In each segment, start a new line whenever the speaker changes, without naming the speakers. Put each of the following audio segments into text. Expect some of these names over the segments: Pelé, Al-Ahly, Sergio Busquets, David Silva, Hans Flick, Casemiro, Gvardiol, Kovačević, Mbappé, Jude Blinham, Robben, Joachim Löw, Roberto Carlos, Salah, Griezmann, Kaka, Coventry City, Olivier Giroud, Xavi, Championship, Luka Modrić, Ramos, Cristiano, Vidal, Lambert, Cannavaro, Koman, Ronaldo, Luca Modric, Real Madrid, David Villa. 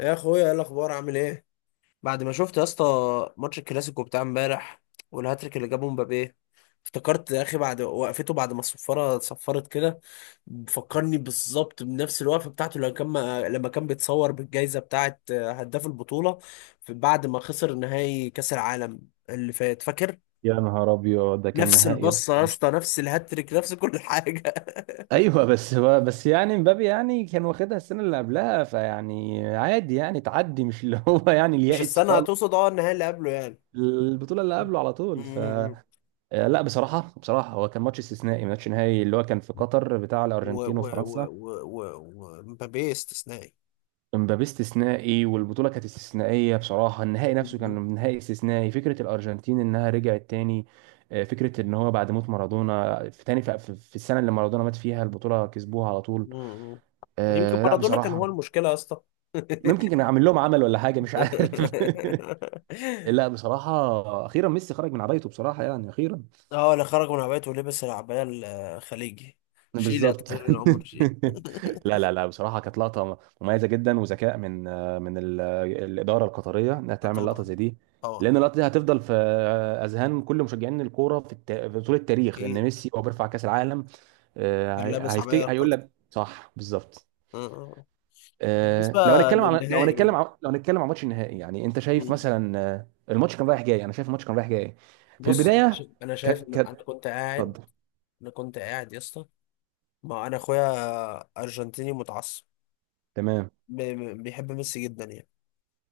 يا اخويا، ايه الاخبار؟ عامل ايه؟ بعد ما شفت يا اسطى ماتش الكلاسيكو بتاع امبارح والهاتريك اللي جابه مبابي، افتكرت يا اخي بعد وقفته بعد ما الصفاره صفرت كده. فكرني بالظبط بنفس الوقفه بتاعته لما كان بيتصور بالجائزه بتاعه هداف البطوله بعد ما خسر نهائي كاس العالم اللي فات، فاكر؟
يا نهار ابيض، ده كان
نفس
نهائي يلا
البصه يا
مش.
اسطى، نفس الهاتريك، نفس كل حاجه.
ايوه بس يعني مبابي يعني كان واخدها السنه اللي قبلها، فيعني عادي يعني تعدي، مش اللي هو يعني
مش
اليائس
السنه
خالص.
هتقصد، النهائي اللي قبله يعني.
البطوله اللي قبله على طول ف لا، بصراحه هو كان ماتش استثنائي، ماتش نهائي اللي هو كان في قطر بتاع
و
الارجنتين
و و
وفرنسا.
و و ومبابي استثنائي.
مبابي استثنائي والبطوله كانت استثنائيه بصراحه، النهائي نفسه
مم.
كان نهائي استثنائي. فكره الارجنتين انها رجعت تاني. فكره ان هو بعد موت مارادونا في تاني في في السنه اللي مارادونا مات فيها البطوله كسبوها على طول.
مم. يمكن
آه، لا
مارادونا كان
بصراحة.
هو المشكلة يا اسطى.
ممكن كان عامل لهم عمل ولا حاجة، مش عارف. لا بصراحة، أخيرا ميسي خرج من عبايته بصراحة، يعني أخيرا.
اه، اللي خرج من عبايته ولبس العباية الخليجي. شيل يا
بالظبط.
طويل العمر شيل.
لا لا لا، بصراحة كانت لقطة مميزة جدا، وذكاء من الإدارة القطرية إنها
آه
تعمل لقطة
طبعا.
زي دي.
طبعا.
لأن اللقطة دي هتفضل في أذهان كل مشجعين الكورة في طول التاريخ، إن
اكيد.
ميسي هو بيرفع كأس العالم.
كان لابس عباية
هيفتكر، هيقول
القطر.
لك صح بالظبط.
آه، آه. بالنسبة
آه، لو هنتكلم عن لو هنتكلم
للنهائي.
عن لو هنتكلم عن ماتش النهائي، يعني انت شايف
مم.
مثلا الماتش كان رايح جاي، انا شايف الماتش كان رايح جاي. في
بص،
البدايه
انا
ك
شايف ان
ك
انا كنت قاعد.
اتفضل.
انا كنت قاعد يا اسطى، ما انا اخويا ارجنتيني متعصب،
تمام.
بيحب ميسي جدا يعني.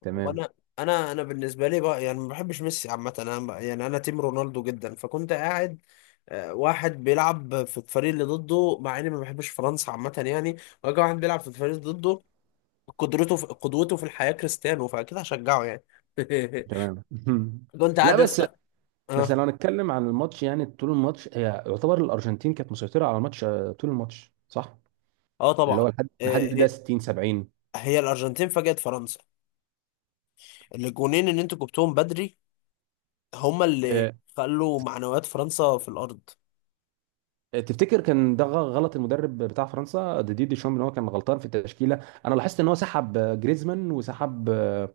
تمام.
وانا، انا انا بالنسبه لي بقى يعني ما بحبش ميسي عامه، يعني انا تيم رونالدو جدا، فكنت قاعد آه، واحد بيلعب في الفريق اللي ضده، مع اني ما بحبش فرنسا عامه يعني. واجي واحد بيلعب في الفريق اللي ضده، قدرته في قدوته في الحياه كريستيانو، فاكيد هشجعه يعني.
تمام.
كنت
لا
قاعد
بس، بس
اه.
لو هنتكلم عن الماتش، يعني طول الماتش هي يعتبر الارجنتين كانت مسيطره على الماتش طول الماتش، صح.
اه
اللي
طبعا.
هو لحد
آه،
لحد ده
هي
60 70.
هي الارجنتين فاجأت فرنسا. الجونين اللي انتوا جبتوهم بدري، هما اللي خلوا معنويات فرنسا في الارض.
تفتكر كان ده غلط المدرب بتاع فرنسا ديدي دي شوم ان هو كان غلطان في التشكيله؟ انا لاحظت ان هو سحب جريزمان، وسحب آه،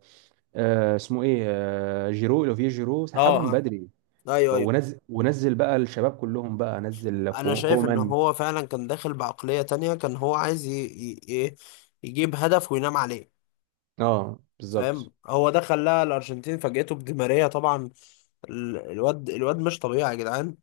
آه، اسمه ايه آه، جيرو، اوليفيه جيرو،
اه
سحبهم
اه.
بدري.
ايوه ايوه.
ونزل بقى الشباب كلهم، بقى نزل
انا شايف ان
كومان.
هو فعلا كان داخل بعقلية تانية، كان هو عايز ي... ي- يجيب هدف وينام عليه.
اه بالظبط.
فاهم؟ هو ده خلاها الارجنتين فاجئته بدي ماريا طبعا. الواد مش طبيعي يا جدعان.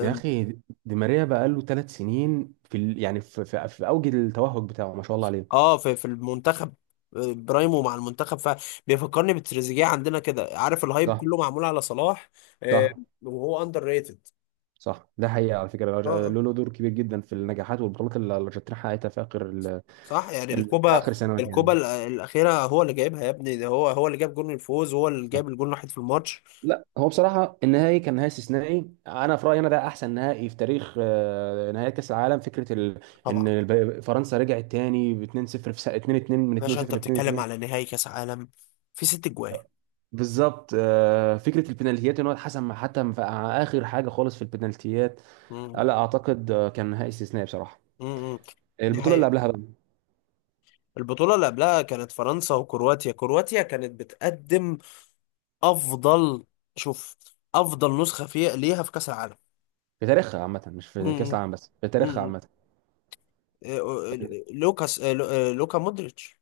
يا اخي دي ماريا بقى له ثلاث سنين في ال... يعني في... في... في اوج التوهج بتاعه، ما شاء الله عليه.
اه، في المنتخب. أه، برايمو مع المنتخب، فبيفكرني بتريزيجيه عندنا كده، عارف الهايب
صح.
كله معمول على صلاح. أه،
صح.
وهو اندر ريتد.
صح، ده حقيقه على فكره. الأرج-
اه
له
آه،
له دور كبير جدا في النجاحات والبطولات اللي الارجنتين حققتها في اخر
صح يعني.
ده
الكوبا،
اخر سنوات يعني.
الاخيره هو اللي جايبها يا ابني، ده هو اللي جاب جون الفوز، هو اللي
صح.
جاب الجون الوحيد في الماتش.
لا هو بصراحه النهائي كان نهائي استثنائي، انا في رايي انا ده احسن نهائي في تاريخ نهائي كاس العالم. ان
طبعا.
فرنسا رجعت تاني ب 2-0 في سنة 2-2، من
باشا
2-0
انت
ل
بتتكلم
2-2.
على نهائي كاس عالم في 6 اجوان.
بالظبط، فكره البنالتيات ان هو حتى في اخر حاجه خالص في البنالتيات.
مم.
لا اعتقد كان نهائي استثنائي بصراحه.
مم. دي
البطوله اللي
حقيقة.
قبلها بقى.
البطولة اللي قبلها كانت فرنسا وكرواتيا. كرواتيا كانت بتقدم افضل. شوف، افضل نسخة فيها ليها في كاس العالم.
في تاريخها عامه، مش في كاس
مم.
العالم بس، في تاريخها
مم.
عامه.
إيه، إيه، لوكاس إيه، لو- إيه، لوكا مودريتش.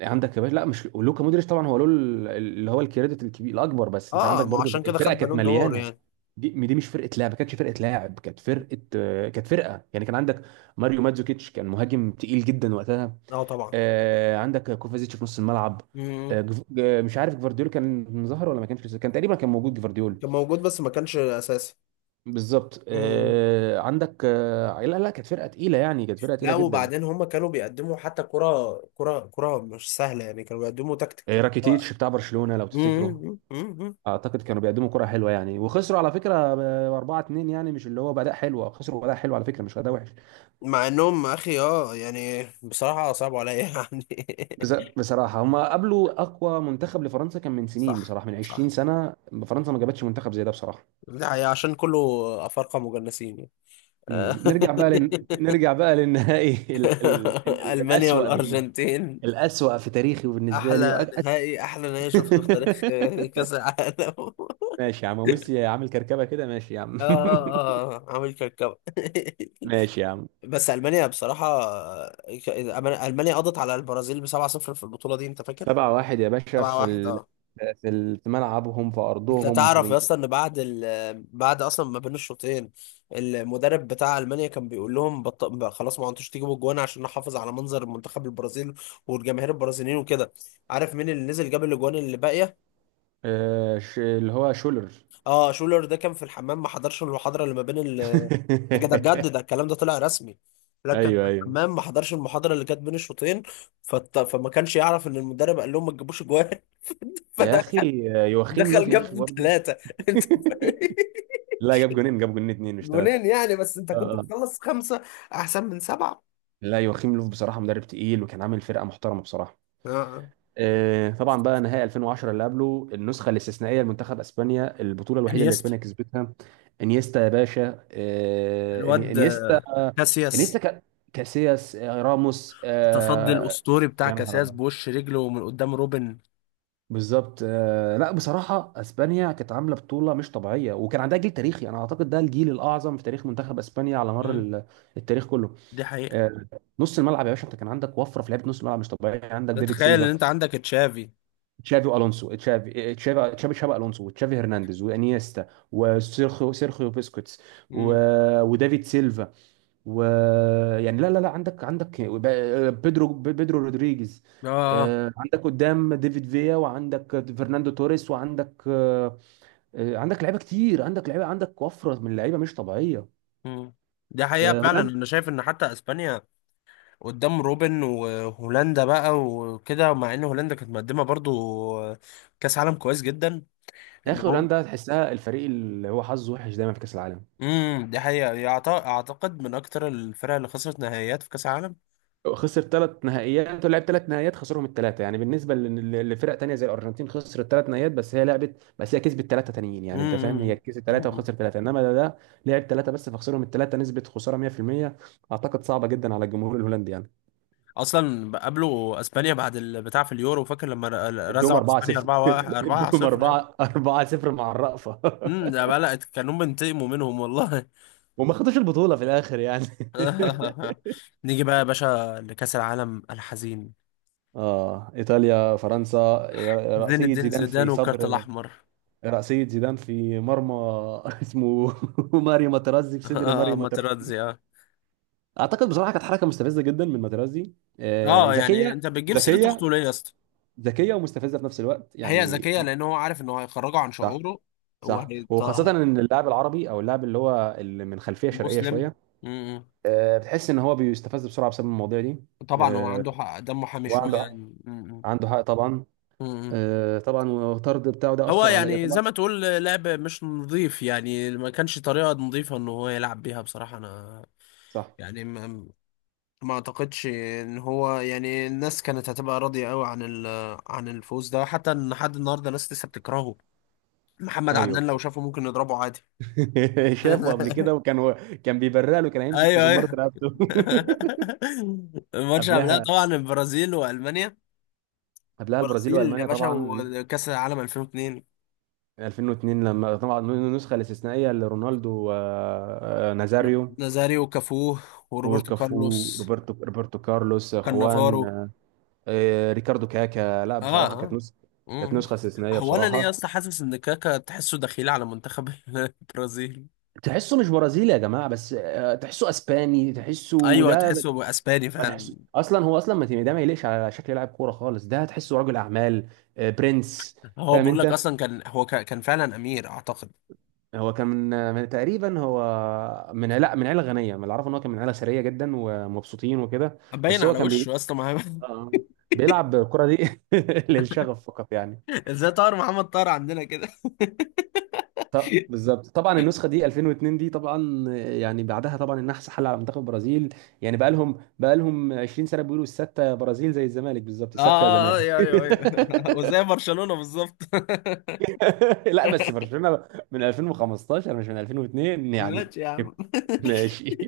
عندك يا باشا، لا مش لوكا مودريتش طبعا هو له اللي هو الكريدت الكبير الاكبر، بس انت
اه
عندك
ما هو
برضو
عشان كده خد
الفرقه كانت
بالون دور
مليانه.
يعني.
دي دي مش فرقه لاعب ما كانتش فرقه لاعب كانت فرقه آه، كانت فرقه يعني كان عندك ماريو ماتزوكيتش، كان مهاجم تقيل جدا وقتها.
اه طبعا.
عندك كوفازيتش في نص الملعب.
مم.
مش عارف جفارديول كان ظهر ولا ما كانش لسه، كان تقريبا كان موجود جفارديول.
كان موجود بس ما كانش اساسي.
بالظبط
مم.
آه، عندك آه، لا لا، كانت فرقه تقيله يعني، كانت فرقه تقيله
لا
جدا.
وبعدين هم كانوا بيقدموا حتى كرة كرة كرة مش سهلة يعني، كانوا بيقدموا تكتيك.
راكيتيتش بتاع برشلونه لو
مم،
تفتكره.
مم، مم.
اعتقد كانوا بيقدموا كرة حلوة يعني، وخسروا على فكرة ب 4 2، يعني مش اللي هو بأداء حلو، خسروا بأداء حلو على فكرة، مش أداء وحش.
مع انهم اخي اه يعني بصراحة صعبوا عليا يعني.
بس بصراحة هم قابلوا أقوى منتخب لفرنسا كان من سنين
صح
بصراحة، من 20
صح.
سنة. فرنسا ما جابتش منتخب زي ده بصراحة.
ده هي عشان كله افارقة مجنسين يعني.
مم. نرجع بقى لن... نرجع بقى للنهائي.
المانيا
الأسوأ بالنسبة.
والارجنتين
الأسوأ في تاريخي وبالنسبة لي
احلى نهائي، احلى نهائي شفته في تاريخ كاس العالم.
ماشي يا عم، وميسي عامل كركبة كده، ماشي يا عم.
اه اه اه عامل كركبة.
ماشي يا عم.
بس المانيا بصراحه، ك- المانيا قضت على البرازيل ب 7-0 في البطوله دي انت فاكر.
سبعة واحد يا باشا في
7-1. اه.
في ملعبهم، في
انت
أرضهم،
تعرف يا اسطى ان بعد بعد اصلا ما بين الشوطين المدرب بتاع المانيا كان بيقول لهم بقى خلاص ما انتوش تجيبوا الجوان عشان نحافظ على منظر منتخب البرازيل والجماهير البرازيليين وكده. عارف مين اللي نزل جاب الاجوان اللي باقيه؟
اللي هو شولر.
اه شولر. ده كان في الحمام، ما حضرش المحاضرة اللي ما بين ال. بجد ده، بجد ده الكلام ده طلع رسمي. لكن في
ايوه، ايوه.
الحمام، ما حضرش المحاضرة اللي كانت بين الشوطين، فما كانش يعرف ان المدرب قال لهم ما تجيبوش جوان.
يا
فدخل.
اخي، يوخيم لوف
دخل
يا اخي
جاب
برضه.
ثلاثة. انت فاهم؟
لا، جاب جونين، جاب جونين اتنين مش ثلاثة.
جونين يعني، بس انت
اه
كنت
آه.
مخلص خمسة. احسن من سبعة.
لا، يوخيم لوف بصراحة مدرب تقيل وكان عامل فرقة محترمة بصراحة.
اه آه.
طبعا بقى نهائي 2010 اللي قبله، النسخه الاستثنائيه لمنتخب اسبانيا، البطوله الوحيده اللي
انيستا.
اسبانيا كسبتها. انيستا يا باشا،
الواد
انيستا.
آه،
انيستا
كاسياس.
كا- كاسياس راموس
التصدي الاسطوري بتاع
يا نهار
كاسياس،
ابيض.
بوش رجله من قدام روبن.
بالظبط، لا بصراحه اسبانيا كانت عامله بطوله مش طبيعيه، وكان عندها جيل تاريخي، انا اعتقد ده الجيل الاعظم في تاريخ منتخب اسبانيا على مر
مم.
التاريخ كله.
دي حقيقة.
آه، نص الملعب يا باشا انت كان عندك وفره في لعيبه نص الملعب مش طبيعيه. عندك
لا
ديفيد
تخيل ان
سيلفا،
انت عندك تشافي.
تشافي الونسو، تشافي الونسو وتشافي هرنانديز، وانيستا، وسيرخيو، سيرخيو بيسكوتس، و...
مم.
ودافيد سيلفا، و يعني لا لا لا عندك عندك ب- بيدرو، بيدرو رودريجيز.
اه.
عندك قدام ديفيد فيا، وعندك فرناندو توريس، وعندك عندك لعيبه كتير، عندك لعيبه، عندك وفره من اللعيبه مش طبيعيه.
مم. دي حقيقة فعلا.
هولندا.
انا شايف ان حتى اسبانيا قدام روبن وهولندا بقى وكده مع ان هولندا كانت مقدمة برضو كاس عالم كويس جدا.
يا
ان
اخي
هم،
هولندا تحسها الفريق اللي هو حظه وحش دايما في كاس العالم.
امم، دي حقيقة يعت-، اعتقد من اكتر الفرق اللي خسرت نهائيات في كاس عالم.
خسر ثلاث نهائيات ولعب ثلاث نهائيات خسرهم الثلاثه، يعني بالنسبه لفرق تانية زي الارجنتين، خسرت ثلاث نهائيات بس هي لعبت، بس هي كسبت ثلاثه تانيين، يعني انت فاهم، هي
امم.
كسبت ثلاثه
امم.
وخسر ثلاثه، انما ده لعب ثلاثه بس فخسرهم الثلاثه، نسبه خساره 100%. اعتقد صعبه جدا على الجمهور الهولندي يعني.
اصلا قابلوا اسبانيا بعد البتاع في اليورو، فاكر لما
ادوهم
رزعوا اسبانيا
4-0.
4 1 4 0.
ادوهم 4 4-0 مع الرأفه.
امم، ده بلقت كانوا بينتقموا منهم والله.
وما خدوش البطولة في الآخر يعني.
نيجي بقى يا باشا لكأس العالم الحزين.
اه، ايطاليا فرنسا.
زين
رأسية
الدين
زيدان
زيدان
في
والكارت
صدر
الاحمر.
رأسية زيدان في مرمى. اسمه ماريو ماترازي، في صدر
اه
ماريو ماترازي.
ماتراتزي اه.
اعتقد بصراحه كانت حركه مستفزه جدا من ماترازي.
اه يعني
ذكيه.
انت بتجيب سيره
ذكيه
اخته ليه يا اسطى؟
ذكيه ومستفزه في نفس الوقت
هي
يعني.
ذكيه لان هو عارف انه هيخرجه عن
صح.
شعوره.
صح،
وهي
وخاصه ان اللاعب العربي او اللاعب اللي هو اللي من خلفيه شرقيه
مسلم،
شويه،
م- م.
بتحس ان هو بيستفز بسرعه بسبب المواضيع دي.
طبعا هو
آه،
عنده حق، دمه حامي شويه
وعنده
يعني،
حق-
م- م.
عنده حق طبعا.
م- م.
طبعا والطرد بتاعه ده
هو
اثر عليا
يعني زي
طبعا.
ما تقول لعب مش نظيف يعني، ما كانش طريقه نظيفه ان هو يلعب بيها بصراحه. انا
صح.
يعني ما اعتقدش ان هو يعني الناس كانت هتبقى راضيه قوي عن عن الفوز ده، حتى ان لحد النهارده ناس لسه بتكرهه. محمد
ايوه.
عدنان لو شافه ممكن نضربه عادي.
شافه قبل كده، وكان هو كان بيبرق له، كان هيمسك في
ايوه
زمارة
ايوه.
رقبته.
الماتش قبلها
قبلها،
طبعا البرازيل والمانيا.
قبلها البرازيل
البرازيل يا
والمانيا
باشا
طبعا.
وكأس العالم 2002.
2002 لما طبعا النسخه الاستثنائيه لرونالدو، نازاريو.
نازاريو وكافو وروبرتو
وكافو،
كارلوس.
روبرتو كارلوس، خوان،
كانافارو.
ريكاردو كاكا. لا
اه
بصراحه كانت
اه.
نسخه، كانت
مم.
نسخه استثنائيه
هو انا ليه
بصراحه.
اصلا حاسس ان كاكا تحسه دخيل على منتخب البرازيل؟
تحسه مش برازيلي يا جماعه، بس تحسه اسباني، تحسه
ايوه،
ده.
تحسه هو اسباني
ما
فعلا.
تحس اصلا هو اصلا ما ده ما يليقش على شكل لاعب كوره خالص، ده تحسه رجل اعمال، برنس.
هو
فاهم
بقول لك
انت،
اصلا كان هو كان فعلا امير اعتقد.
هو كان من تقريبا هو من، لا من عيله غنيه، من اللي اعرفه ان هو كان من عيله ثريه جدا ومبسوطين وكده.
باين
بس هو
على
كان بي...
وشه اصلا
آه. بيلعب الكره دي للشغف فقط يعني.
ازاي طار محمد طار عندنا.
طب بالظبط، طبعا النسخه دي 2002 دي طبعا. يعني بعدها طبعا النحس حل على منتخب البرازيل. يعني بقى لهم 20 سنه بيقولوا، السته برازيل زي الزمالك بالظبط،
اه
السته يا
آه،
زمالك.
آه، ايوه ايوه ايوه. وزي برشلونة بالظبط.
لا بس برشلونة من 2015، مش من 2002 يعني.
ماشي يا عم.
ماشي.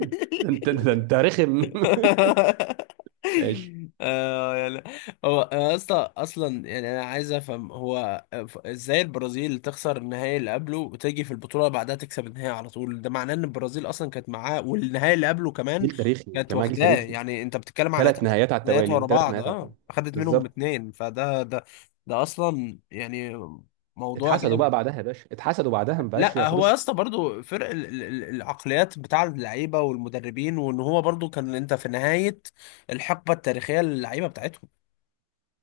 ده انت رخم. ماشي.
اه يلا. هو أنا يا اسطى اصلا يعني انا عايز افهم، هو ازاي البرازيل تخسر النهائي اللي قبله وتيجي في البطوله بعدها تكسب النهائي على طول؟ ده معناه ان البرازيل اصلا كانت معاه والنهائي اللي قبله كمان
جيل تاريخي
كانت
جماعة، جيل
واخداه
تاريخي.
يعني. انت بتتكلم على
ثلاث
ثلاث
نهايات على
نهائيات
التوالي
ورا
ثلاث
بعض،
نهايات على
اه
التوالي
اخدت منهم
بالظبط.
اتنين فده ده، ده اصلا يعني موضوع
اتحسدوا بقى
جامد.
بعدها يا باشا، اتحسدوا بعدها، ما بقاش
لا هو
ياخدوش.
يا اسطى برضه فرق العقليات بتاع اللعيبه والمدربين، وان هو برضه كان انت في نهايه الحقبه التاريخيه للعيبه بتاعتهم.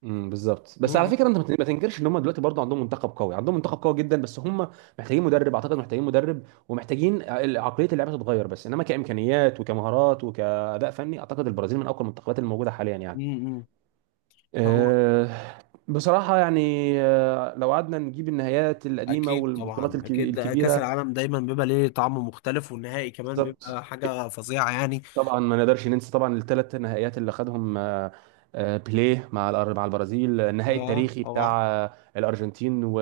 بالظبط، بس على
امم.
فكره انت ما تنكرش ان هم دلوقتي برضه عندهم منتخب قوي، عندهم منتخب قوي جدا، بس هم محتاجين مدرب، اعتقد محتاجين مدرب، ومحتاجين عقليه اللعبه تتغير، بس انما كامكانيات وكمهارات وكاداء فني اعتقد البرازيل من اقوى المنتخبات الموجوده حاليا يعني.
امم. هو
آه، بصراحة يعني. لو قعدنا نجيب النهايات القديمة
اكيد
والبطولات
طبعا، اكيد ده كاس
الكبيرة.
العالم دايما بيبقى ليه طعم مختلف، والنهائي كمان
بالظبط.
بيبقى حاجه فظيعه يعني.
طبعا ما نقدرش ننسى طبعا الثلاث نهائيات اللي خدهم بيليه مع مع البرازيل، النهائي
اه
التاريخي
طبعا.
بتاع الأرجنتين و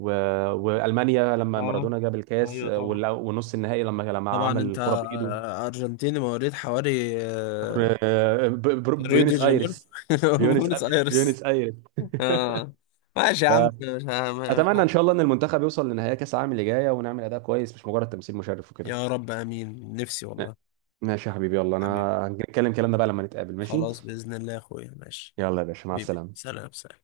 و وألمانيا لما
اه
مارادونا جاب الكاس،
ايوه طبعا.
والنص النهائي لما
طبعا
عمل
انت
الكرة بإيده.
ارجنتيني مواليد حواري ريو دي
بيونس
جانيرو.
آيرس. بيونس
بونس ايرس.
بيونس آيرس.
اه. ماشي يا عم. مش،
اتمنى ان شاء الله ان المنتخب يوصل لنهائي كاس العالم اللي جايه، ونعمل اداء كويس، مش مجرد تمثيل مشرف وكده.
يا رب امين، نفسي والله.
ماشي يا حبيبي، يلا انا
حبيبي،
هنتكلم كلامنا بقى لما نتقابل، ماشي.
خلاص باذن الله يا اخويا، ماشي.
يلا يا باشا، مع
حبيبي،
السلامه.
سلام سلام.